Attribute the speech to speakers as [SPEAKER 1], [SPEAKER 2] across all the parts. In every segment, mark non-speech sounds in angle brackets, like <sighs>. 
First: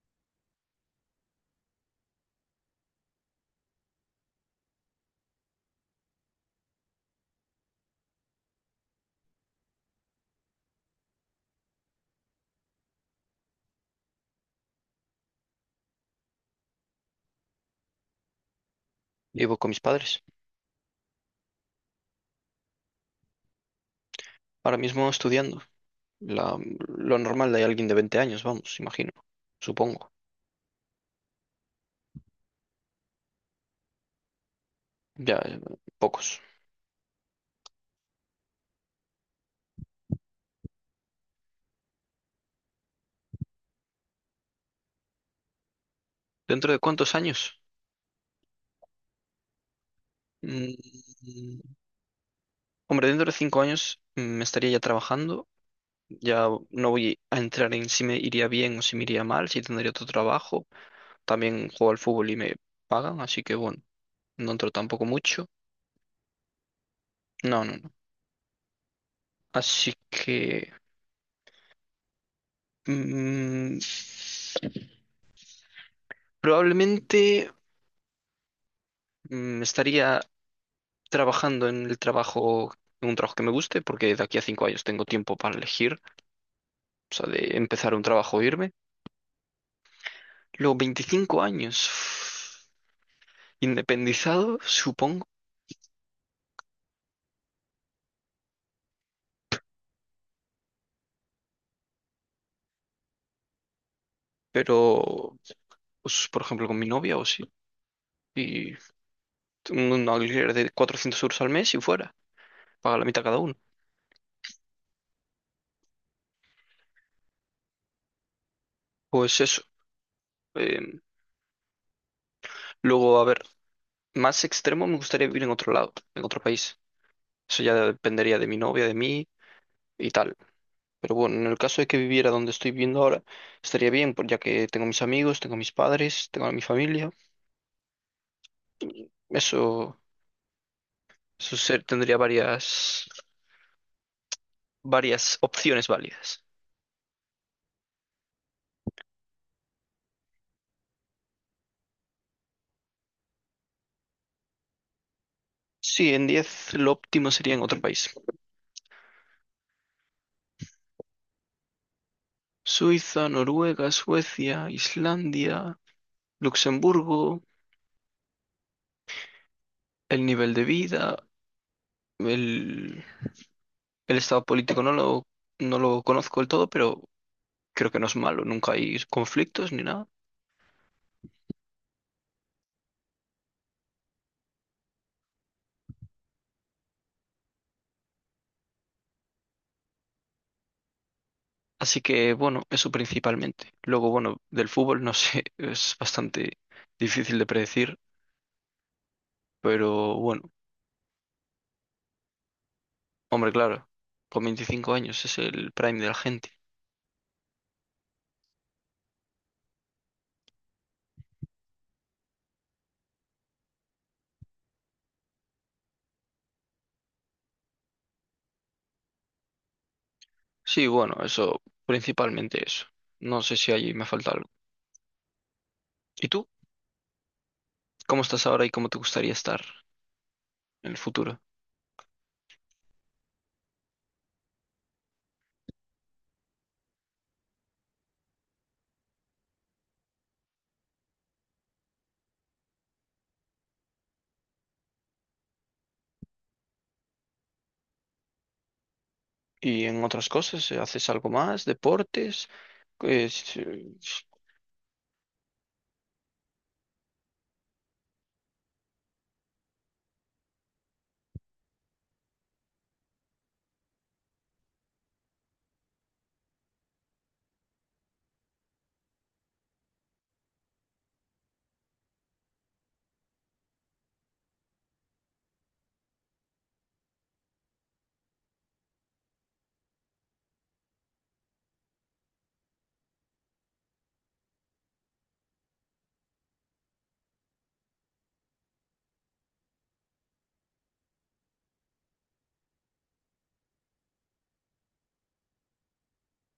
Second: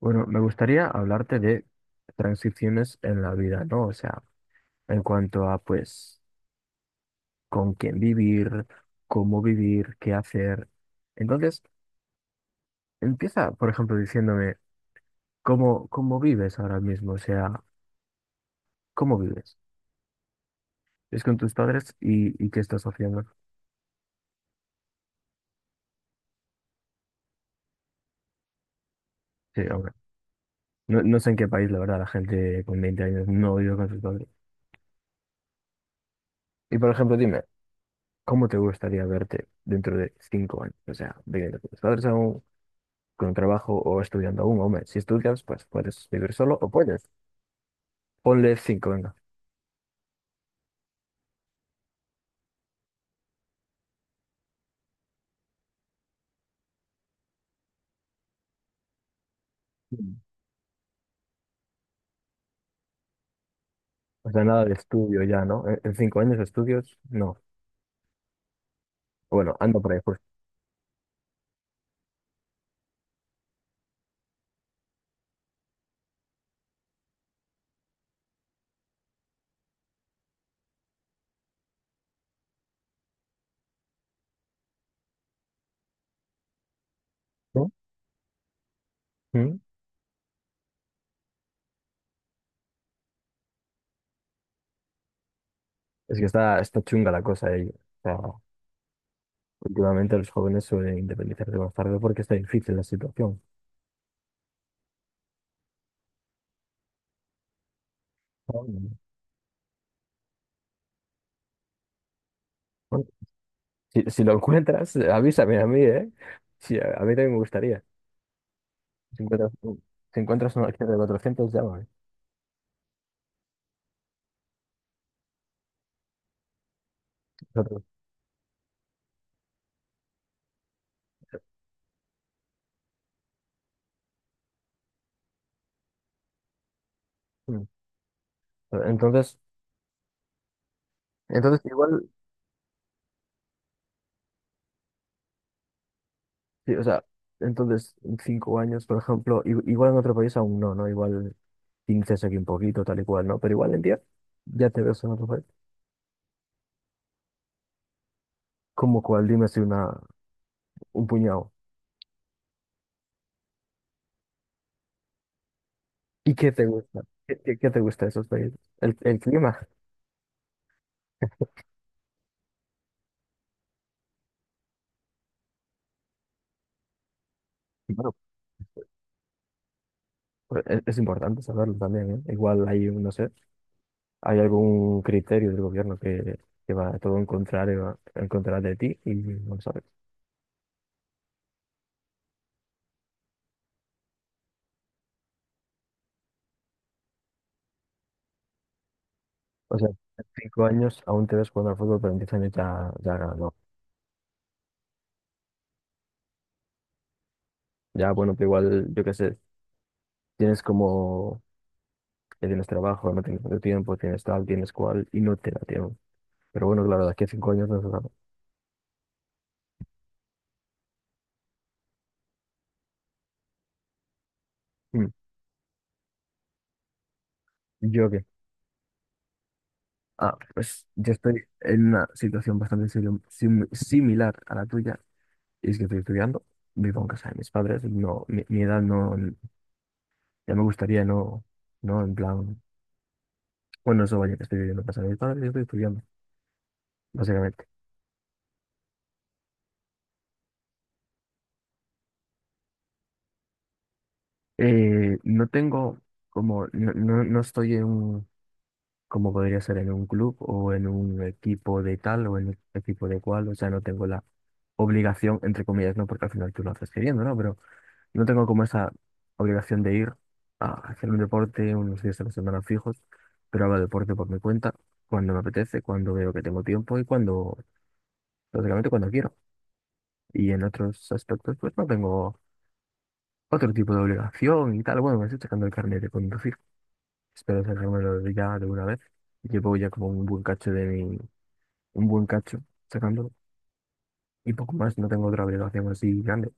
[SPEAKER 1] Bueno, me gustaría hablarte de transiciones en la vida, ¿no? O sea, en cuanto a, pues, con quién vivir, cómo vivir, qué hacer. Entonces, empieza, por ejemplo, diciéndome cómo vives ahora mismo, o sea, cómo vives.
[SPEAKER 2] Vivo con mis padres,
[SPEAKER 1] ¿Es con tus padres y qué estás haciendo?
[SPEAKER 2] ahora mismo estudiando. La- lo normal de alguien de 20 años, vamos, imagino,
[SPEAKER 1] Sí, hombre.
[SPEAKER 2] supongo.
[SPEAKER 1] No, no sé en qué país, la verdad, la gente con 20 años no vive con sus padres.
[SPEAKER 2] Ya, pocos.
[SPEAKER 1] Y, por ejemplo, dime, ¿cómo te gustaría verte dentro de 5 años? O sea, viviendo con tus padres aún, con un trabajo o estudiando aún, hombre. Si estudias, pues puedes vivir solo o
[SPEAKER 2] ¿Dentro de
[SPEAKER 1] puedes.
[SPEAKER 2] cuántos años?
[SPEAKER 1] Ponle cinco, venga.
[SPEAKER 2] Mm, Hombre, dentro de 5 años, me estaría ya trabajando. Ya no voy a entrar en si me iría bien o si me iría mal, si tendría otro
[SPEAKER 1] Mm.
[SPEAKER 2] trabajo. También juego al fútbol y me pagan, así que bueno,
[SPEAKER 1] O sea,
[SPEAKER 2] no
[SPEAKER 1] nada
[SPEAKER 2] entro
[SPEAKER 1] de
[SPEAKER 2] tampoco
[SPEAKER 1] estudio ya,
[SPEAKER 2] mucho.
[SPEAKER 1] ¿no? En 5 años de estudios, no.
[SPEAKER 2] No, no, no.
[SPEAKER 1] Bueno, ando por
[SPEAKER 2] Así
[SPEAKER 1] ahí, pues.
[SPEAKER 2] que mm, probablemente estaría trabajando en el trabajo, en un trabajo que me guste, porque de aquí a 5 años tengo tiempo para elegir, o sea, de
[SPEAKER 1] ¿No?
[SPEAKER 2] empezar un trabajo o irme.
[SPEAKER 1] ¿Mm?
[SPEAKER 2] Luego 25 años <sighs> independizado, supongo,
[SPEAKER 1] Es que está chunga la cosa ahí. O sea, últimamente los jóvenes suelen independizarse más tarde porque está difícil la situación.
[SPEAKER 2] pero pues, por ejemplo, con mi novia o sí,
[SPEAKER 1] Ah,
[SPEAKER 2] y
[SPEAKER 1] bueno.
[SPEAKER 2] un alquiler de 400 € al mes y fuera, paga la
[SPEAKER 1] Bueno,
[SPEAKER 2] mitad cada uno.
[SPEAKER 1] si, si lo encuentras, avísame a mí, ¿eh? Sí, a mí también me gustaría. Si
[SPEAKER 2] Pues
[SPEAKER 1] encuentras,
[SPEAKER 2] eso.
[SPEAKER 1] si encuentras una acción de
[SPEAKER 2] eh,
[SPEAKER 1] 400, llámame.
[SPEAKER 2] luego, a ver, más extremo, me gustaría vivir en otro lado, en otro país. Eso ya
[SPEAKER 1] Nosotros.
[SPEAKER 2] dependería de mi novia, de mí y tal. Pero bueno, en el caso de que viviera donde estoy viviendo ahora, estaría bien, ya que tengo mis amigos, tengo mis padres, tengo a mi familia.
[SPEAKER 1] Mm. Entonces,
[SPEAKER 2] Eso, eso,
[SPEAKER 1] entonces igual.
[SPEAKER 2] tendría varias opciones válidas.
[SPEAKER 1] Sí, o sea, entonces, en cinco años, por ejemplo, igual en otro país aún no, ¿no? Igual 15 es aquí un poquito, tal y cual, ¿no? Pero igual en 10 ya te ves en otro país.
[SPEAKER 2] Sí, en 10 lo óptimo sería en otro país.
[SPEAKER 1] ¿Cómo cuál? Dime si una, un puñado.
[SPEAKER 2] Suiza, Noruega, Suecia, Islandia,
[SPEAKER 1] ¿Y qué te gusta? ¿Qué,
[SPEAKER 2] Luxemburgo,
[SPEAKER 1] qué- qué te gusta de esos países? El clima. <laughs>
[SPEAKER 2] el nivel de vida, el, el estado político no lo conozco del todo, pero creo
[SPEAKER 1] Y,
[SPEAKER 2] que no
[SPEAKER 1] bueno,
[SPEAKER 2] es malo, nunca hay conflictos ni nada.
[SPEAKER 1] pues, es importante saberlo también, ¿eh? Igual hay, no sé, hay algún criterio del gobierno que va todo en contrario, en contra de ti y no lo sabes.
[SPEAKER 2] Así que bueno, eso principalmente. Luego, bueno, del fútbol no sé, <laughs> es bastante difícil de predecir,
[SPEAKER 1] O sea,
[SPEAKER 2] pero
[SPEAKER 1] en
[SPEAKER 2] bueno,
[SPEAKER 1] 5 años aún te ves jugando al fútbol, pero en 10 años ya, ya
[SPEAKER 2] hombre,
[SPEAKER 1] no.
[SPEAKER 2] claro, con 25 años es el prime de la gente.
[SPEAKER 1] Ya, bueno, pero igual, yo qué sé, tienes como, ya tienes trabajo, no tienes tanto tiempo, tienes tal, tienes cual, y no te da tiempo. Pero bueno, claro, de aquí a 5 años no se sabe.
[SPEAKER 2] Sí, bueno, eso, principalmente eso. No sé si allí me falta algo.
[SPEAKER 1] Mm.
[SPEAKER 2] ¿Y tú?
[SPEAKER 1] ¿Yo
[SPEAKER 2] ¿Cómo
[SPEAKER 1] qué?
[SPEAKER 2] estás ahora y cómo te gustaría estar
[SPEAKER 1] Ah, pues
[SPEAKER 2] en el
[SPEAKER 1] yo
[SPEAKER 2] futuro?
[SPEAKER 1] estoy en una situación bastante similar a la tuya, y es que estoy estudiando, vivo en casa de mis padres, no, mi edad no, ya me gustaría, no, no, en plan, bueno, eso vaya, que estoy viviendo en casa de mis padres y estoy estudiando, básicamente.
[SPEAKER 2] ¿Y en otras cosas? ¿Haces algo más? ¿Deportes? Pues, eh,
[SPEAKER 1] No tengo, como, no, no, no estoy en un como podría ser en un club o en un equipo de tal o en un equipo de cual, o sea, no tengo la obligación, entre comillas, no, porque al final tú lo haces queriendo, ¿no? Pero no tengo como esa obligación de ir a hacer un deporte unos días a la semana fijos, pero hago deporte por mi cuenta, cuando me apetece, cuando veo que tengo tiempo y cuando, básicamente cuando quiero. Y en otros aspectos, pues no tengo otro tipo de obligación y tal. Bueno, me estoy sacando el carnet de conducir, espero sacármelo ya de una vez. Llevo ya como un buen cacho sacándolo y poco más, no tengo otra obligación así grande.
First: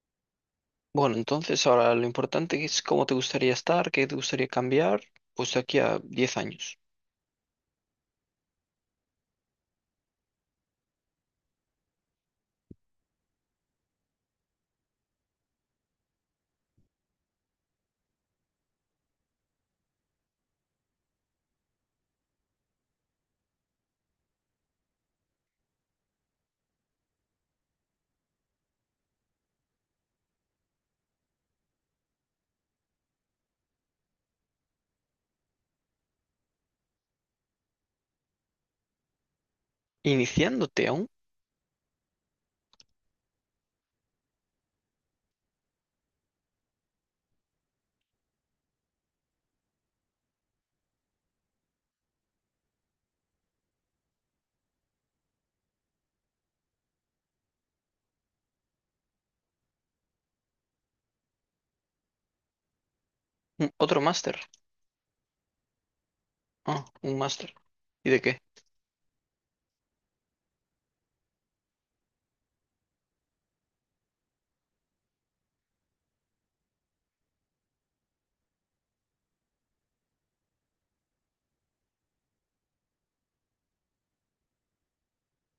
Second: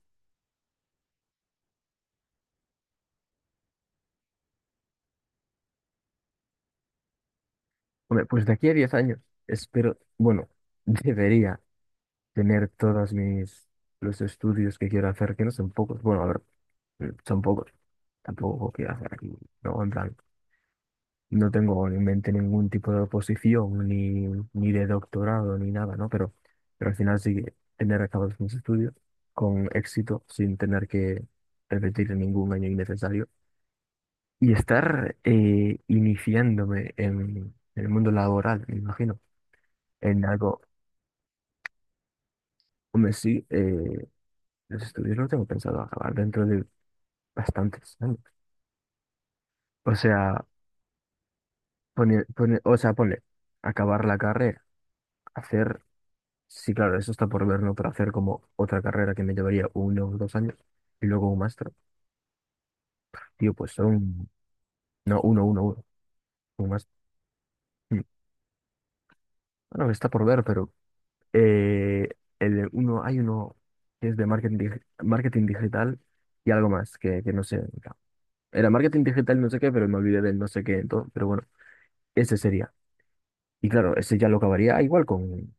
[SPEAKER 2] Bueno, entonces ahora lo importante es cómo te gustaría estar, qué te gustaría cambiar, pues de aquí a 10 años.
[SPEAKER 1] Hombre, pues de aquí a 10 años espero, bueno, <laughs> debería tener todos mis los estudios que quiero hacer, que no son pocos, bueno, a ver, son pocos, tampoco quiero hacer aquí, no, en plan, no tengo en mente ningún tipo de oposición, ni de doctorado, ni nada, ¿no? Pero al final sí que tener acabados mis estudios con éxito, sin tener que repetir ningún año innecesario. Y estar iniciándome en el mundo laboral, me imagino, en algo.
[SPEAKER 2] Iniciándote a
[SPEAKER 1] Hombre, sí, los estudios los tengo pensado acabar dentro de bastantes años. O sea, o sea, ponle, acabar la carrera, hacer, sí, claro, eso está por ver, ¿no? Pero hacer como otra carrera que me llevaría 1 o 2 años y luego un máster. Tío, pues
[SPEAKER 2] otro
[SPEAKER 1] son,
[SPEAKER 2] máster.
[SPEAKER 1] no, un
[SPEAKER 2] Ah,
[SPEAKER 1] máster.
[SPEAKER 2] un máster.
[SPEAKER 1] Mm.
[SPEAKER 2] ¿Y de qué?
[SPEAKER 1] Bueno, está por ver, pero eh, el, uno, hay uno que es de marketing, marketing digital y algo más, que no sé. Claro. Era marketing digital, no sé qué, pero me olvidé del no sé qué, entonces, pero bueno, ese sería. Y claro, ese ya lo acabaría igual con,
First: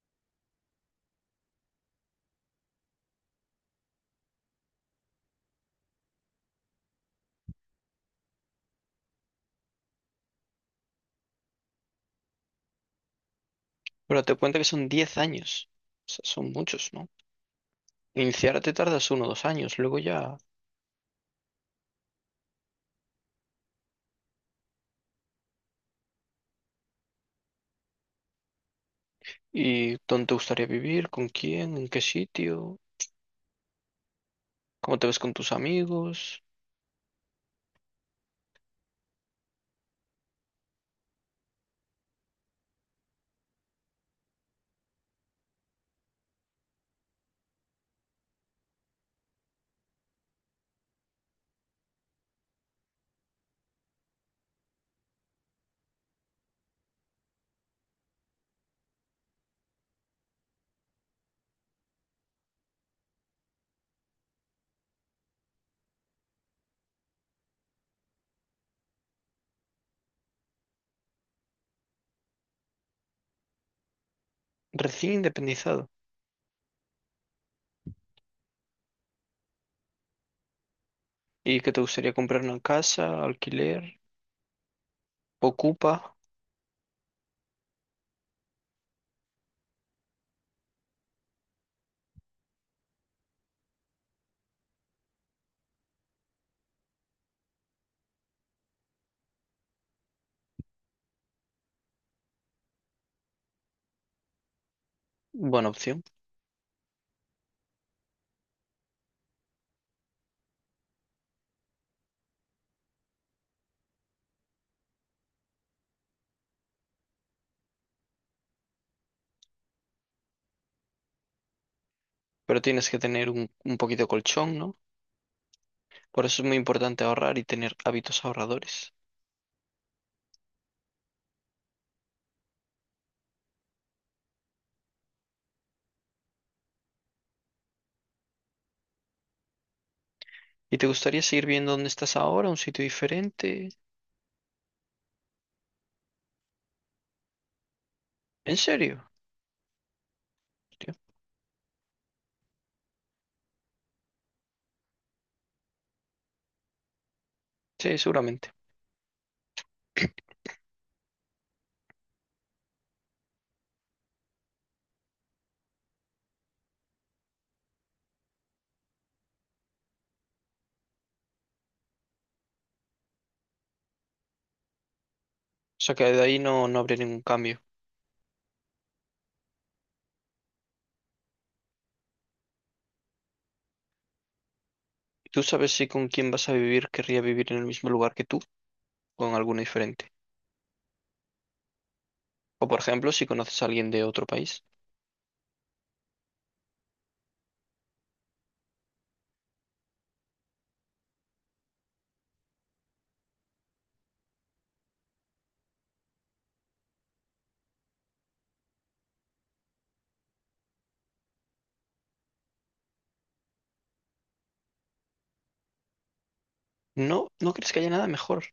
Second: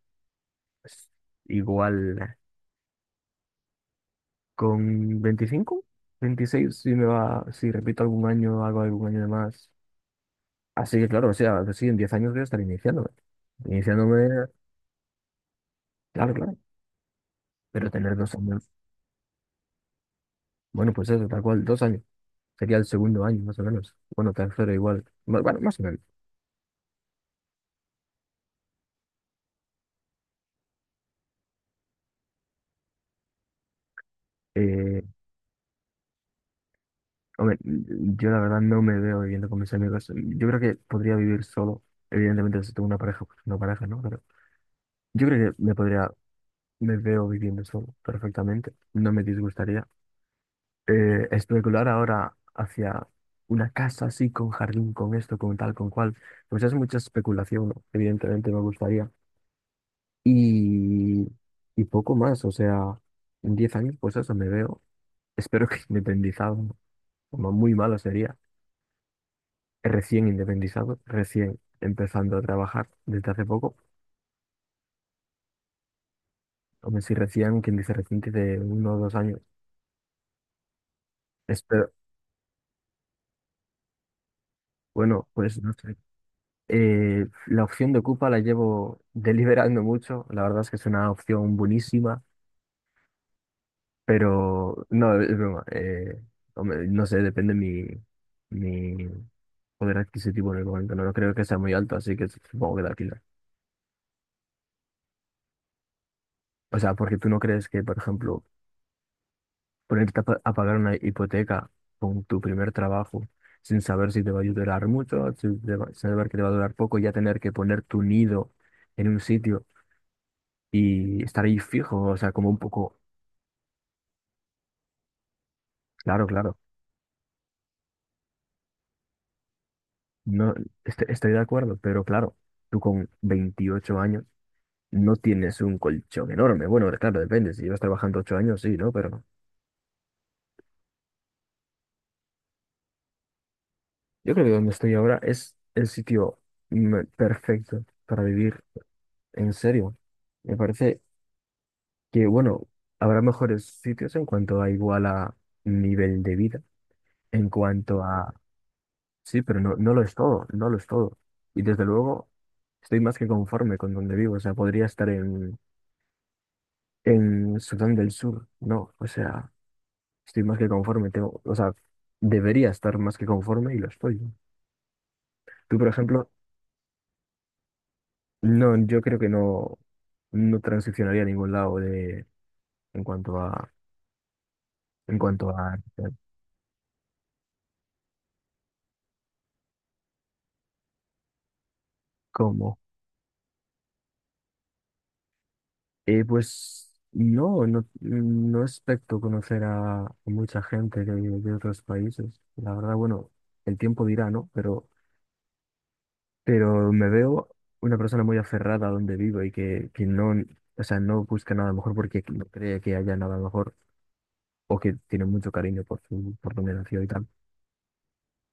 [SPEAKER 1] pues, igual con 25 26 si me va, si repito algún año, hago algún año de más. Así que claro, o sea, pues sí, en 10 años voy a estar iniciándome.
[SPEAKER 2] Pero te
[SPEAKER 1] Iniciándome,
[SPEAKER 2] cuenta que son 10 años. O sea,
[SPEAKER 1] claro,
[SPEAKER 2] son
[SPEAKER 1] claro,
[SPEAKER 2] muchos, ¿no?
[SPEAKER 1] pero tener 2 años,
[SPEAKER 2] Iniciarte tardas uno o dos años, luego ya.
[SPEAKER 1] bueno, pues eso, tal cual, 2 años. Sería el segundo año, más o menos. Bueno, tercero igual. Bueno, más o menos.
[SPEAKER 2] ¿Y dónde te gustaría vivir? ¿Con quién? ¿En qué sitio? ¿Cómo
[SPEAKER 1] Eh,
[SPEAKER 2] te ves con tus amigos?
[SPEAKER 1] Hombre, yo la verdad no me veo viviendo con mis amigos. Yo creo que podría vivir solo. Evidentemente, si tengo una pareja, pues una pareja, ¿no? Pero yo creo que me podría, me veo viviendo solo perfectamente. No me disgustaría. Especular ahora hacia una casa así, con jardín, con esto, con tal, con cual, pues es mucha especulación, ¿no? Evidentemente me gustaría. Y, y poco más, o sea, en 10 años, pues eso me veo. Espero que <laughs> independizado, como muy malo sería, recién independizado, recién empezando a trabajar desde hace poco,
[SPEAKER 2] Recién independizado.
[SPEAKER 1] o si recién, quien dice reciente, de 1 o 2 años.
[SPEAKER 2] ¿Y qué te
[SPEAKER 1] Espero,
[SPEAKER 2] gustaría, comprar una casa, alquiler?
[SPEAKER 1] bueno, pues no sé.
[SPEAKER 2] ¿Ocupa?
[SPEAKER 1] La opción de Ocupa la llevo <laughs> deliberando mucho, la verdad es que es una opción buenísima, pero no, es broma, hombre, no sé, depende mi, mi poder adquisitivo en el momento, no, no creo que sea muy alto, así que supongo que la alquiler.
[SPEAKER 2] Buena opción.
[SPEAKER 1] O sea, porque tú no crees que, por ejemplo, ponerte a a pagar una hipoteca con tu primer trabajo sin saber si te va a durar mucho, si te saber que te va a durar poco, ya tener que poner tu nido en un sitio y estar ahí fijo, o sea, como un
[SPEAKER 2] Pero tienes
[SPEAKER 1] poco,
[SPEAKER 2] que tener un poquito de colchón, ¿no? Por
[SPEAKER 1] claro,
[SPEAKER 2] eso es muy
[SPEAKER 1] claro,
[SPEAKER 2] importante ahorrar y tener hábitos ahorradores.
[SPEAKER 1] no estoy de acuerdo, pero claro, tú con 28 años no tienes un colchón enorme. Bueno, claro, depende, si llevas trabajando 8 años, sí, ¿no? Pero
[SPEAKER 2] ¿Y te gustaría seguir viendo dónde estás ahora, un sitio diferente?
[SPEAKER 1] yo creo que donde estoy ahora es el sitio perfecto para
[SPEAKER 2] ¿En
[SPEAKER 1] vivir,
[SPEAKER 2] serio?
[SPEAKER 1] en serio. Me
[SPEAKER 2] Tío.
[SPEAKER 1] parece que bueno, habrá mejores sitios en cuanto a igual a nivel de vida, en
[SPEAKER 2] Sí,
[SPEAKER 1] cuanto a...
[SPEAKER 2] seguramente.
[SPEAKER 1] Sí, pero no, no lo es
[SPEAKER 2] <clears throat>
[SPEAKER 1] todo, no lo es todo. Y desde luego estoy más que conforme con donde vivo, o sea, podría estar en Sudán del Sur, no, o sea, estoy más que conforme, tengo, o sea, debería estar más que conforme y lo estoy. ¿No? Tú,
[SPEAKER 2] O
[SPEAKER 1] por
[SPEAKER 2] sea que de
[SPEAKER 1] ejemplo,
[SPEAKER 2] ahí no habría ningún cambio.
[SPEAKER 1] no, yo creo que no, no transicionaría a ningún lado de, en cuanto a, en
[SPEAKER 2] ¿Tú
[SPEAKER 1] cuanto
[SPEAKER 2] sabes
[SPEAKER 1] a,
[SPEAKER 2] si con quién vas a vivir querría vivir en el mismo lugar que tú o en alguno diferente? O,
[SPEAKER 1] ¿cómo?
[SPEAKER 2] por ejemplo, si conoces a alguien de otro país.
[SPEAKER 1] Pues no, no, no expecto conocer a mucha gente de, otros países. La verdad, bueno, el tiempo dirá, ¿no? Pero me veo una persona muy aferrada a donde vivo y que no, o sea, no busca nada mejor porque no cree que haya nada mejor o que tiene mucho cariño por su, por donde nació y tal.
[SPEAKER 2] No, no crees que haya nada mejor.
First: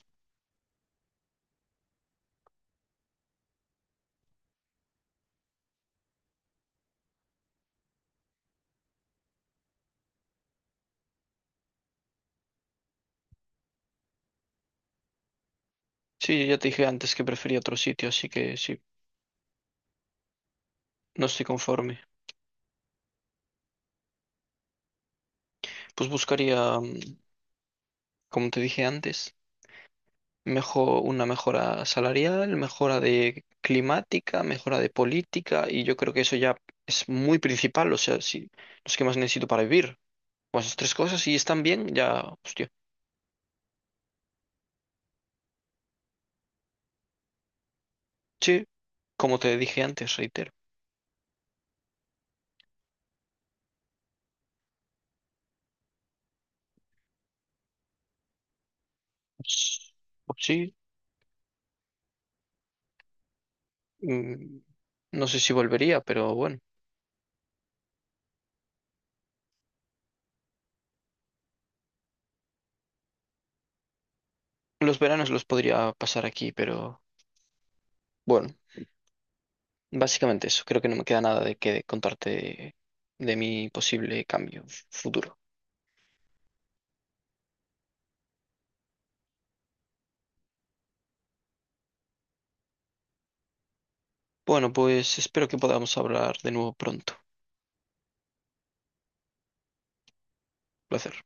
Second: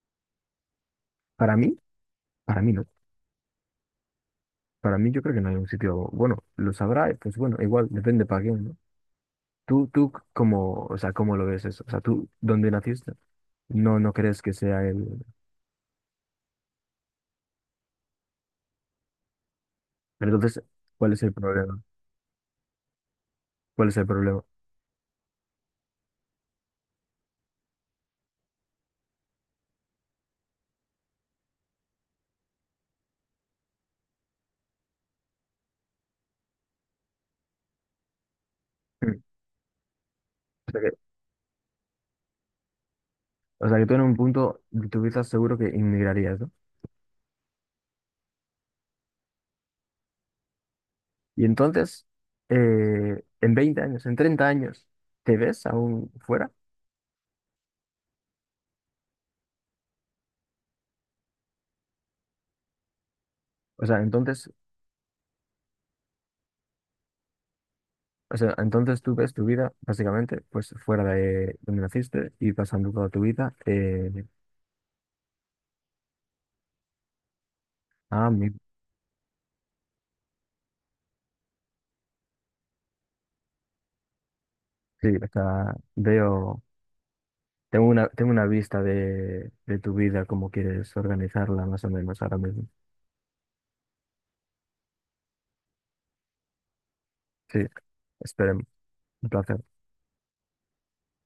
[SPEAKER 1] Para mí, para mí no. Para mí yo creo que no hay un sitio, bueno, lo sabrá, y pues bueno, igual, depende para quién, ¿no? Tú, ¿cómo, o sea, cómo lo ves eso? O sea, tú, ¿dónde naciste? No, no crees que sea él.
[SPEAKER 2] Sí, yo ya te dije antes que prefería otro sitio, así que sí,
[SPEAKER 1] Pero entonces, ¿cuál es
[SPEAKER 2] no
[SPEAKER 1] el
[SPEAKER 2] estoy
[SPEAKER 1] problema?
[SPEAKER 2] conforme.
[SPEAKER 1] ¿Cuál es el problema?
[SPEAKER 2] Pues buscaría, como te dije antes, mejor, una mejora salarial, mejora de climática, mejora de política, y yo creo que eso ya es muy principal, o sea, si, los que más
[SPEAKER 1] Mm.
[SPEAKER 2] necesito para vivir. Pues
[SPEAKER 1] O
[SPEAKER 2] esas
[SPEAKER 1] sea
[SPEAKER 2] tres
[SPEAKER 1] que,
[SPEAKER 2] cosas, si están bien, ya, hostia.
[SPEAKER 1] o sea que tú en un punto de tu vida seguro que inmigrarías, ¿no?
[SPEAKER 2] Sí, como te dije antes, reitero.
[SPEAKER 1] Y entonces, en 20 años, en 30 años, ¿te ves aún fuera?
[SPEAKER 2] Pues pues sí,
[SPEAKER 1] O sea, entonces,
[SPEAKER 2] mm, no sé si volvería, pero bueno.
[SPEAKER 1] o sea, entonces tú ves tu vida básicamente pues fuera de donde naciste y pasando toda tu vida.
[SPEAKER 2] Los veranos los podría pasar aquí, pero
[SPEAKER 1] Ah,
[SPEAKER 2] bueno,
[SPEAKER 1] mi-
[SPEAKER 2] básicamente eso. Creo que no me queda nada de que contarte de mi posible cambio
[SPEAKER 1] sí, o
[SPEAKER 2] futuro.
[SPEAKER 1] sea, veo, tengo una vista de tu vida, cómo quieres organizarla más o menos ahora mismo.
[SPEAKER 2] Bueno, pues espero que podamos hablar de nuevo pronto.
[SPEAKER 1] Sí, esperemos. Un placer.
[SPEAKER 2] Placer.